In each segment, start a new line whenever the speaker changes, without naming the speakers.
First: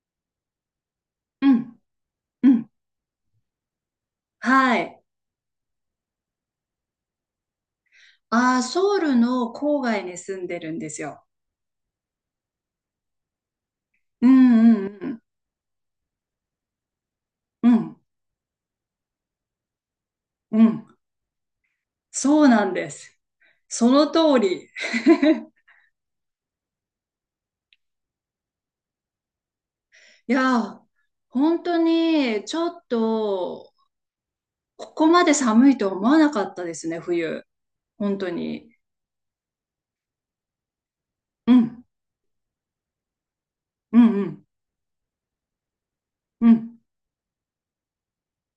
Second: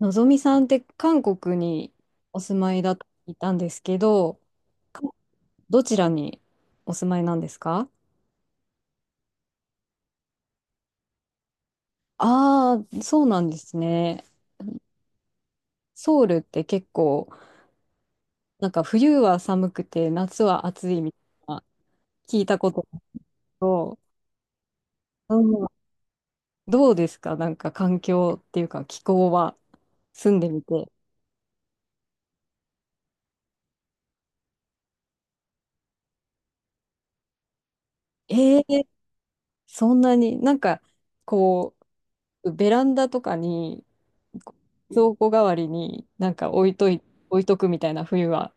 のぞみさんって韓
う
国
ん、
にお
う
住
ん。
まいだと聞いたんですけど、
はい。
かどちらにお住まいなんですか？
ソウルの郊外に住んでるんですよ。
ああー、そうなんですね。
うんうん
ソウルって結構、
うん。
なんか冬は寒くて夏
うん
は
う
暑
ん。
いみたいな、聞
そ
い
う
た
な
こ
ん
と
です。そ
と、
の通り。
うん。どうですか？なんか環境っていうか気候は、
い
住んで
や
み
ー、
て。
本当にちょっと、ここまで寒いと思わなかったですね、冬。本当
ええ、
に。
そんなになんか、
う
こ
ん。
う、ベランダとかに
うんうん
蔵庫代わりになん
う
か
ん。
置いとくみたいな、冬は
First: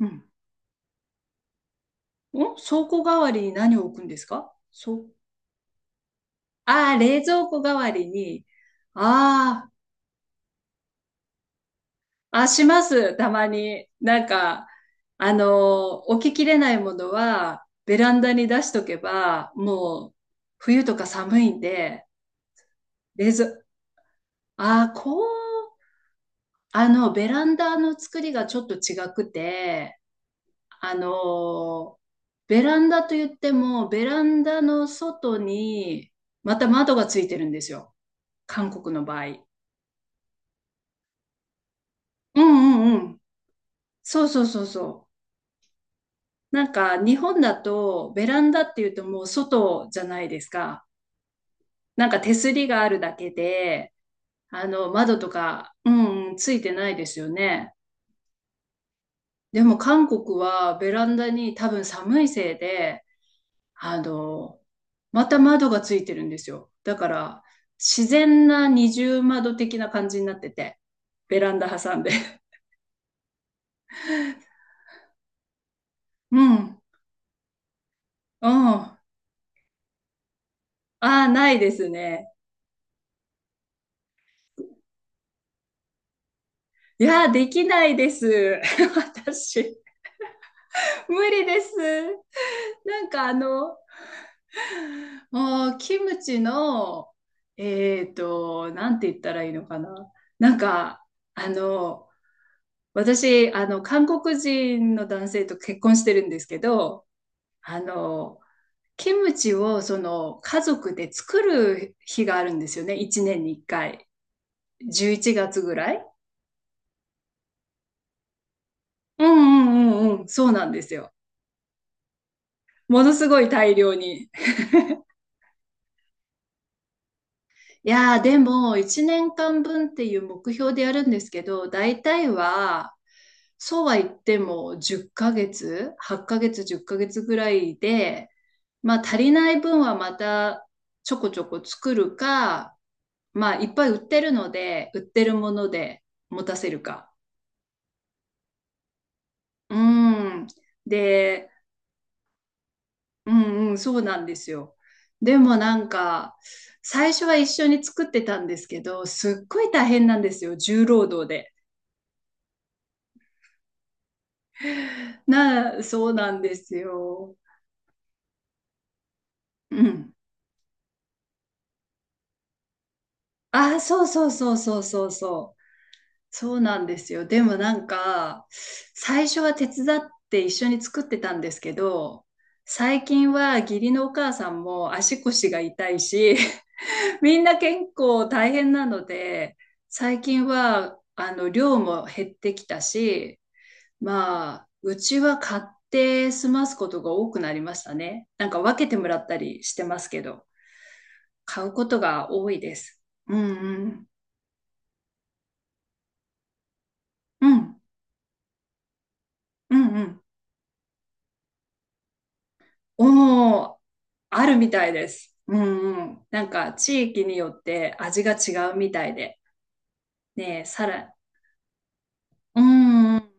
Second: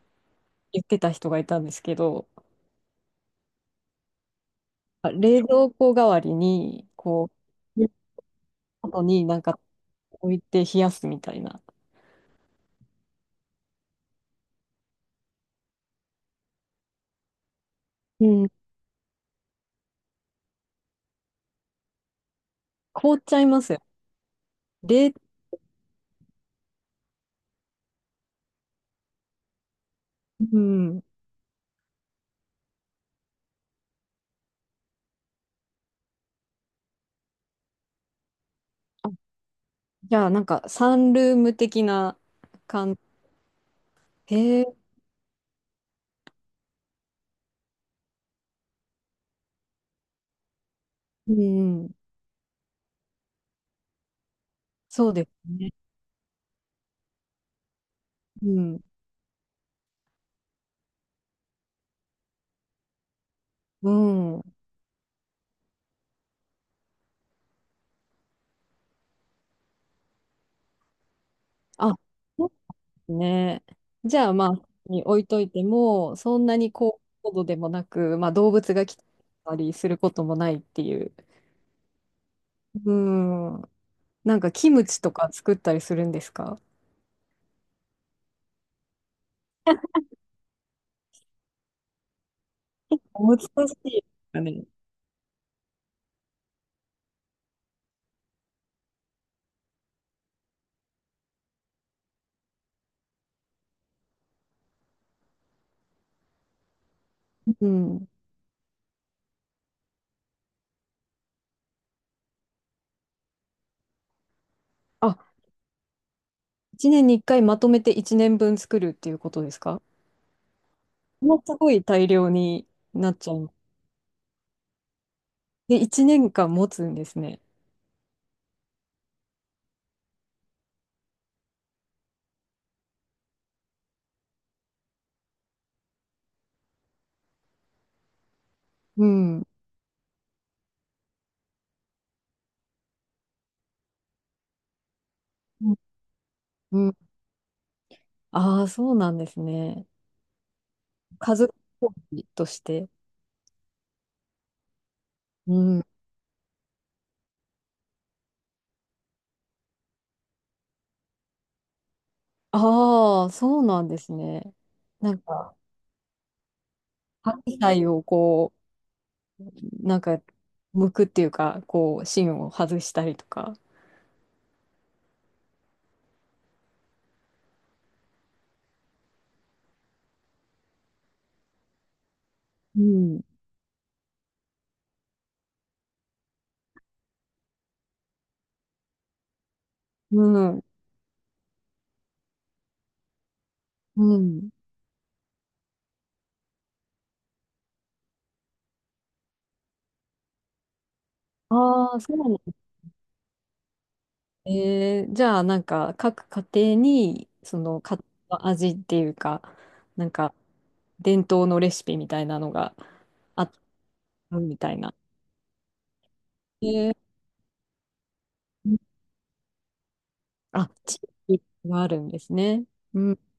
うん。
言ってた人がいたんですけど、
お、倉庫代わりに何を置くんですか？そ
あ、
う。
冷蔵庫代わりに、
ああ、冷
こ
蔵庫代
う、
わりに。
後になんか
あ
置いて冷やすみたいな。
あ、します、たまに。なんか、置ききれないものは、ベラン
う
ダに
ん、
出しとけば、もう、冬とか寒いんで、
凍っ
冷
ちゃいま
蔵、
すよ。
ああ、
冷、
こう、ベランダの作りがちょっと違くて、
う
あ
ん。
の、ベランダと言っても、ベランダの外に、また窓がついてるんですよ。韓国の
あ、
場合。
じゃあなんかサンルーム的な
うんう
感じ。
んうん。そうそう
へ
そう
え、
そう。なんか日本だとベランダっていうともう外じゃないですか。
うん、
なんか手すりがあるだけで、あの
そう
窓
で
と
すね。
か、うんうん、ついてないですよね。
うん、
でも韓国はベランダに多分寒いせいで、
う
あ
ん。
の、また窓がついてるんですよ。だから自然な二重窓的な感じになってて、ベランダ
あ、
挟んで。
そね。じゃあまあ、に置いといても、
う
そん
ん、
な
う
に
ん。
高高度でもなく、まあ動物が
あ
来たりすることもないっていう。
あ、ないですね。
うん。なんかキムチとか作ったりするんですか？
いや、できないです。私。無理です。なんかあ
難し
の、
いですかね。
もうキムチの、なんて言ったらいいのかな。なんか、あの、私、韓国人の男性と結婚してるんですけど、
う
あ
ん。
の、キムチをその家族で作る日があるんですよね。1年に1回。11
あ、
月ぐらい。
1年に1回まとめて1年分作るっていう
うん
ことですか？
うんうんうん。そうなんですよ。
もうすごい大量に
も
な
の
っ
す
ちゃ
ごい
う。
大量に。
で、1年間持つんですね。
いやー、でも、1年間分っていう目標でやるんですけど、大体は、そうは言っても10ヶ月、8ヶ月、10ヶ月ぐらいで、まあ
う
足り
ん。
ない分はまたちょこちょこ作るか、まあいっぱい売ってるので、売ってるもので持たせ
う
る
ん。
か。
ああ、そうなんです
う
ね。
ん。
家
で、
族料理として。
うんうん、そうなんですよ。で
う
もな
ん。
んか、最初は一緒に作ってたんですけど、すっごい大変なんですよ、重労働。
ああ、そうなんですね。なん か、
な、そうなんですよ。
白菜をこう、
う
なん
ん。
か、剥くっていうか、こう、芯を外したりとか。
あ、そうそうそうそうそうそう。そうなんですよ。でもなんか、最初は手伝って一緒に作ってたんですけど、
う
最
ん。
近は義理のお母さんも足腰が痛いし、みんな健康大変なので、最
う
近
ん。
は、量も減ってきたし、
うん。
まあ、うちは買って済ますことが多くなりましたね。なんか分けてもらったりしてますけど。買うこ
あ
と
あ、そうな
が
んです
多
ね。
いです。うんうん。
じゃあ、なんか、各家庭に、
う
そ
ん。
の、家庭の味っていうか、
うんう
なん
ん。
か、伝統のレシピみたいなのがあっ
おお、
た
ある
み
み
たい
たい
な。
です。うんうん。なんか
えー、
地域によって味が違うみたいで。ねえ、
あ、
さ
地
ら、
域があるんです
う
ね。う
んう
ん。
ん。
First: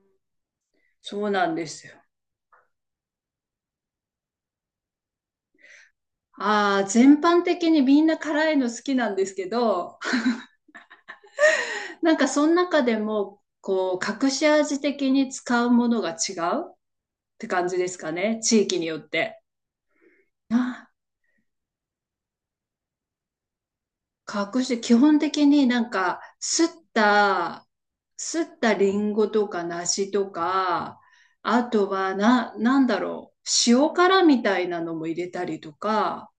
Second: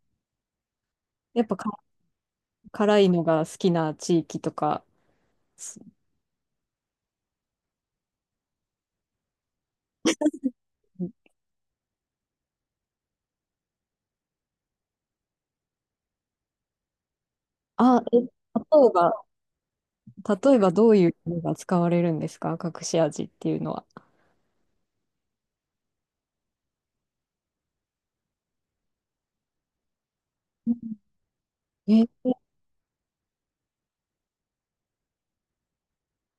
そう
や
な
っ
ん
ぱ
で
か、
すよ。
辛いのが好きな地域とか。
ああ、全般的にみんな辛いの好きなんですけど、なんかその中でも、こう、隠し味的に使うものが違うって感じです
あ、
か
え、え
ね、地域によっ
ば、
て。
例えばどういうのが使われるんですか？隠し味っていうのは。
加工して基本的になんか、た、すったリンゴとか梨とか、あとは
え、
な、なんだろう、塩辛みたいなのも入れたりとか、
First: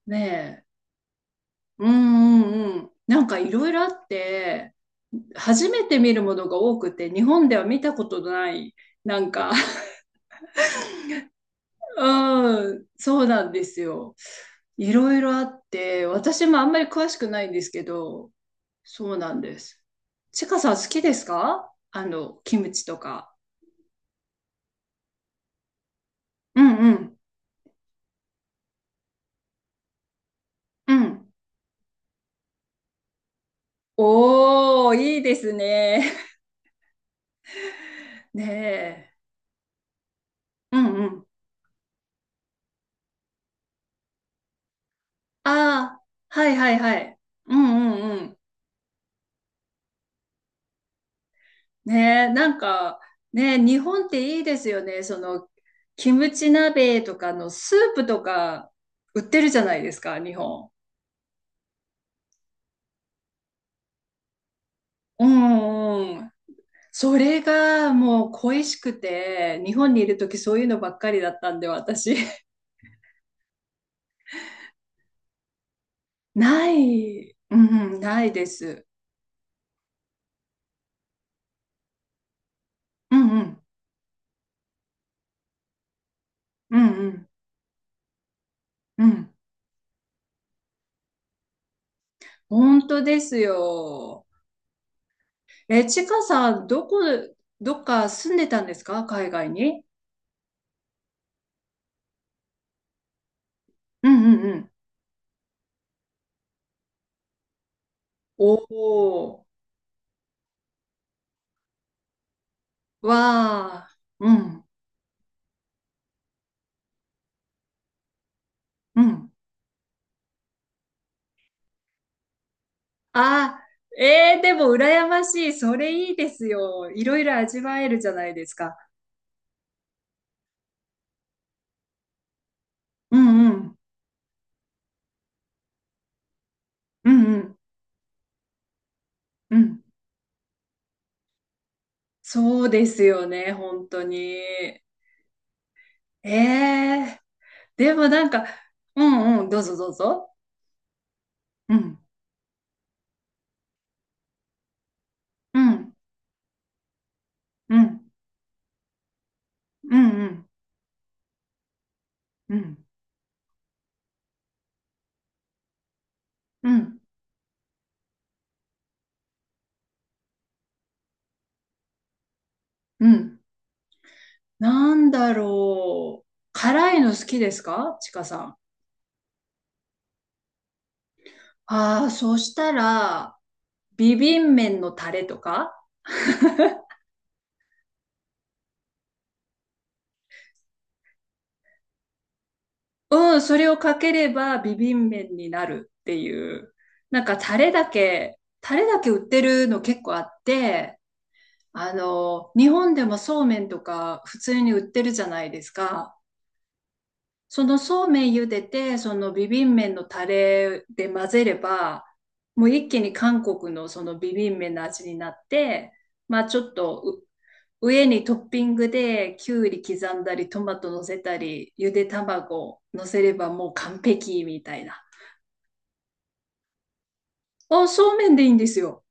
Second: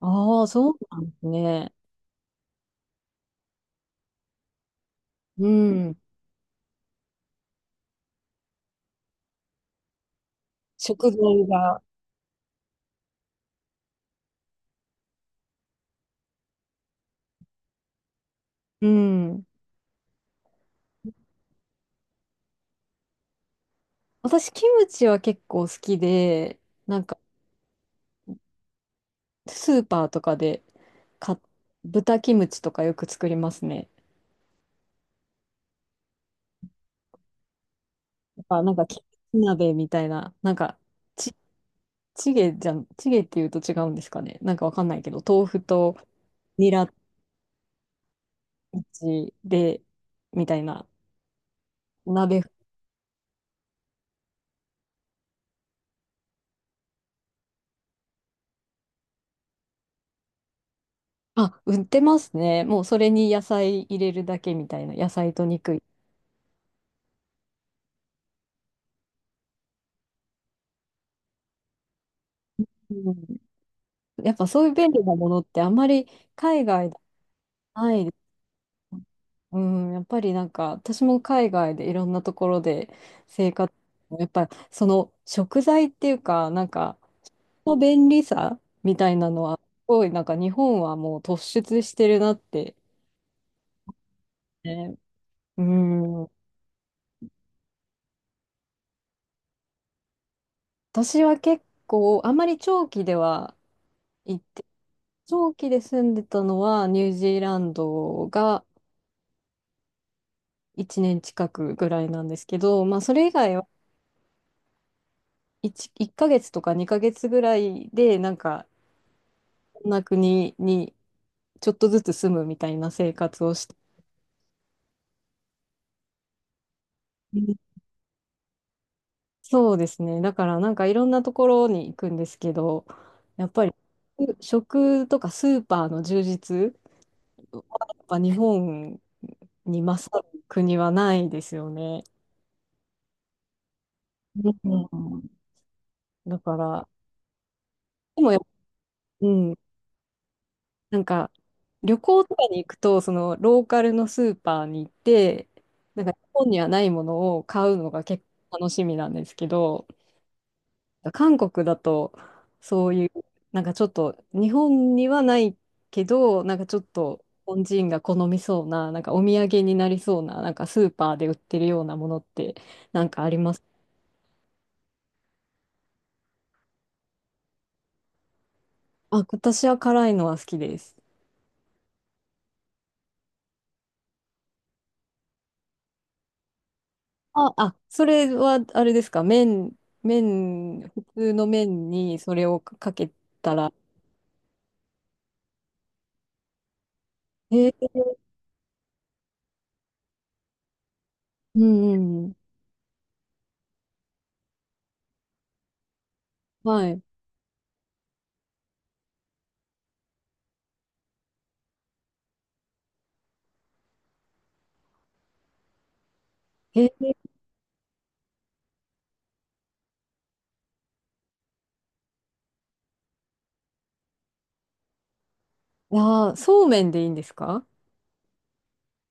ああー、
ね
そうなんですね。
え、うんうんうん。なんかいろいろあって、
う
初め
ん。
て見るものが多くて、日本では見たことのない、なんか、
食材が。
うん、そうなんですよ。いろいろあって、私もあんまり詳しくないんですけど、
う
そうなん
ん。
です。ちかさん、好きですか？キムチとか。
私、キムチは結構好きで、
うんう
なん
ん。
か、スーパーとかで
うん。
買っ、豚キムチとかよく作りますね。
おー、いいですね。
や
ね
っぱなんか、キ
え。
ムチ鍋みたいな、なん
う
か、
んうん。
ち、チゲじゃん、チゲっていうと違うんですかね。なんかわかんないけど、豆
あ
腐と
あ、はいは
ニ
い
ラキ
はい。うんうんうん。
ムチで、みたいな。
ねえ、
鍋、
なんか、ねえ、日本っていいですよね。その、キムチ鍋とかのスープとか売ってるじゃないですか、日本。
あ、売ってますね。もうそれに野菜入れるだけみたいな、野
う
菜と肉。
んうん。それがもう恋しくて、日本にいるときそういうのばっかりだったんで、私。
うん、やっぱそういう便利なものってあんまり海
な
外で
い。う
な
ん、
いです。
ないです。
うん、やっぱりなんか私も海外でいろんなところで
うんう
生
ん。
活、やっぱその食材っていうか、なん
うん
か
うん。
の便利さみ
う
たいな
ん。
のは、すごいなんか日本はもう突出してるなって。
本当ですよ。
ね、う
え、ちか
ん、
さん、どこ、どっか住んでたんですか？海外に。
私は結構あんまり長期では
うんう
行
ん
っ
う
て
ん。
長期で住んでたのはニュージーランド
お
が
ー。
1年近くぐらいなんですけど、まあ、それ以外は
わー。うん。
1, ヶ月とか2ヶ月ぐらいでなんか
うん。
こんな国にちょっとずつ住むみたいな生活を
あ、
して、
えー、でも羨ましい。それいいですよ。いろいろ
うん、
味わえるじゃないですか。
そうですね。だからなんかいろんなところに行くんですけど、
うん
や
う
っぱり
ん。
食とかスーパーの充実
うんうん
はやっぱ日本
うん。
に勝る国はないですよね。
そうですよね、本当に。
うん。
え
だから
え。でも
で
なん
もやっ
か、
ぱ、
う
う
んうん、
ん、
どうぞどうぞ。
なんか、
うん、
旅行とかに行くと、そのローカルのスーパーに行って、
うん、
なんか日本にはないものを買
う
うの
ん、
が結構楽しみなんですけど、
うん、うん、
韓国だと、
うん、
そういう、なんかちょっと、日本にはないけど、なんか
う
ちょっ
ん、
と、日本人が好みそうな、なんかお土産になりそうな、なんかスーパーで売ってるようなものって、な
う
んかあり
ん。
ます？
なんだろう。辛いの好きですか、ちかさん？
あ、私は辛いのは好きです。
ああ、そしたら、ビビン麺のタレとか。
あ、あ、それはあれですか？麺、普通の麺にそれをかけ
うん、
た
それ
ら、
をかければビビン麺になるっていう。なんかタ
え
レだ
ー、
け、タレだけ売ってるの結構あって、
うんうん、
日本でもそうめんとか普通に売ってるじゃないですか。
はい。
そのそうめん茹でて、そのビビン麺のタレで混ぜれば、もう一気に韓国のそのビビン麺の味になって、まあちょっ
え
とう、
ー、
上にトッピングできゅうり刻んだり、トマト乗せたり、ゆで卵乗せればもう完璧みたいな。
あー、そうめんでいいんですか？
あ、そうめんでいいんですよ。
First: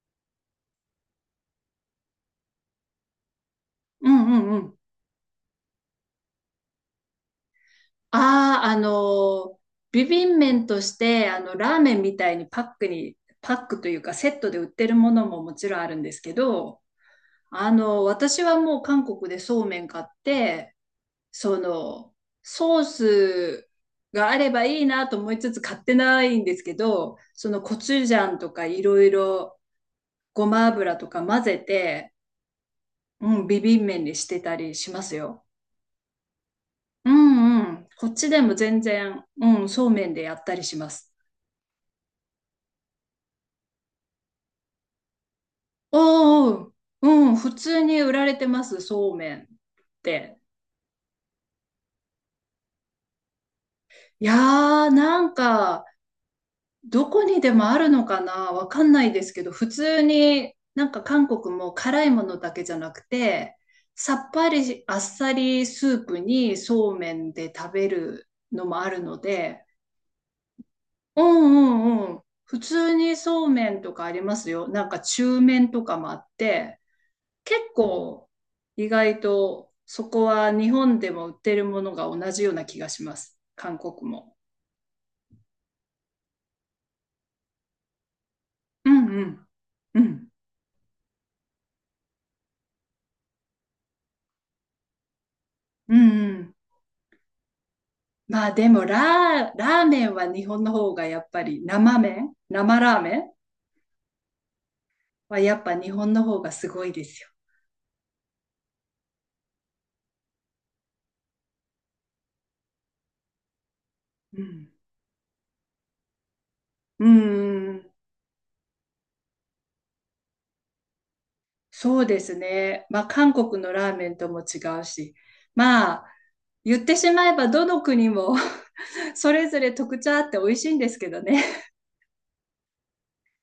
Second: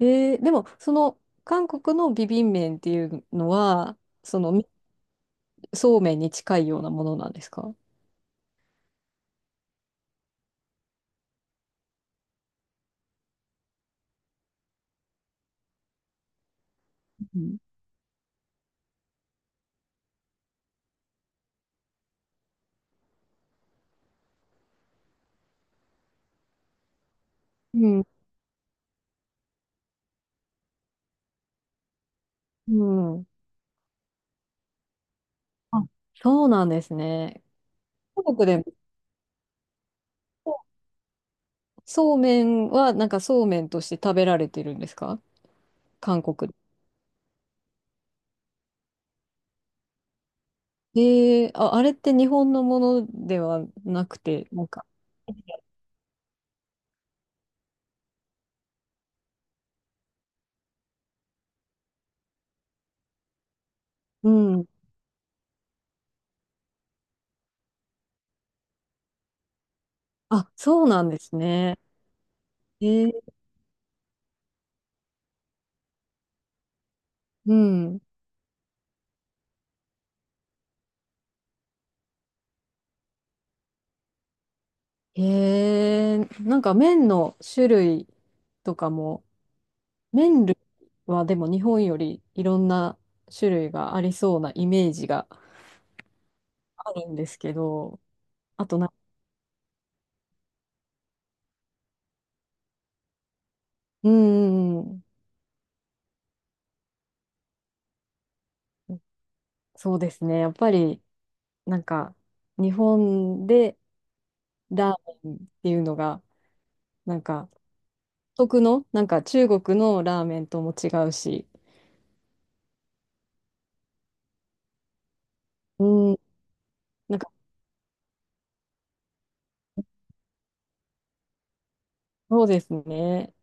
でも、その、韓国のビビン麺っていうのは、
うんう
その、
んうん。
そうめんに近いようなものなんですか？
ああ、あの、ビビン麺として、ラーメンみたいにパックに、パックというかセットで売ってるものももちろんあるんですけど、
うん。
私はもう韓国でそうめん買って、その、ソースがあればいいなと思いつつ買ってないんですけど、そのコチュジャンとかいろいろごま油とか混ぜて、
うん。
うん、ビビン麺にしてたりしますよ。
あ、そうなんです
う
ね。
んうん。こっち
韓
で
国
も
でも、
全然、うん、そうめんでやったりします。
そうめんは、なんかそうめんとして食べられてるんですか？韓国？
おー、うん、普通に売られてます、そうめんって。
ええ、あ、あれって日本のものではなく
いや
て、なんか、
ー、なんか、どこにでもあるのかな、わかんないですけど、普通になんか韓国も辛いものだけじゃなくて、さ
う
っぱり
ん。
しあっさりスープにそうめんで食べるのもあるので、
あ、そうなんで
う
すね。
んうんうん、普通
ええ、
にそうめんとかありますよ。なんか中麺とかもあって、
う
結
ん。
構意外とそこは日本でも売ってるものが同じような気がします。韓国も。
ええ、なんか麺の種類と
う
か
ん
も、
うん。うん。
麺類はでも日本よりいろんな種類がありそうなイメージが
うんうん。
あるんですけど、
まあ
あ
で
と
も
な、
ラー、ラーメンは日本の方がやっぱり生麺、生ラーメン
うん、うん
はやっぱ日本の方がすごいですよ。
うん、そうですね。やっぱり、なんか、日本で
うん。
ラーメンっていうのが、
う
なんか、
んうん、
独特の、なんか中国のラーメンとも違うし、
そうですね。まあ韓国のラーメンとも違うし、ま
う
あ
ん、
言ってし
なん
ま
か、
えばどの国も それぞれ特徴あって美味しいんですけどね。
そうですね。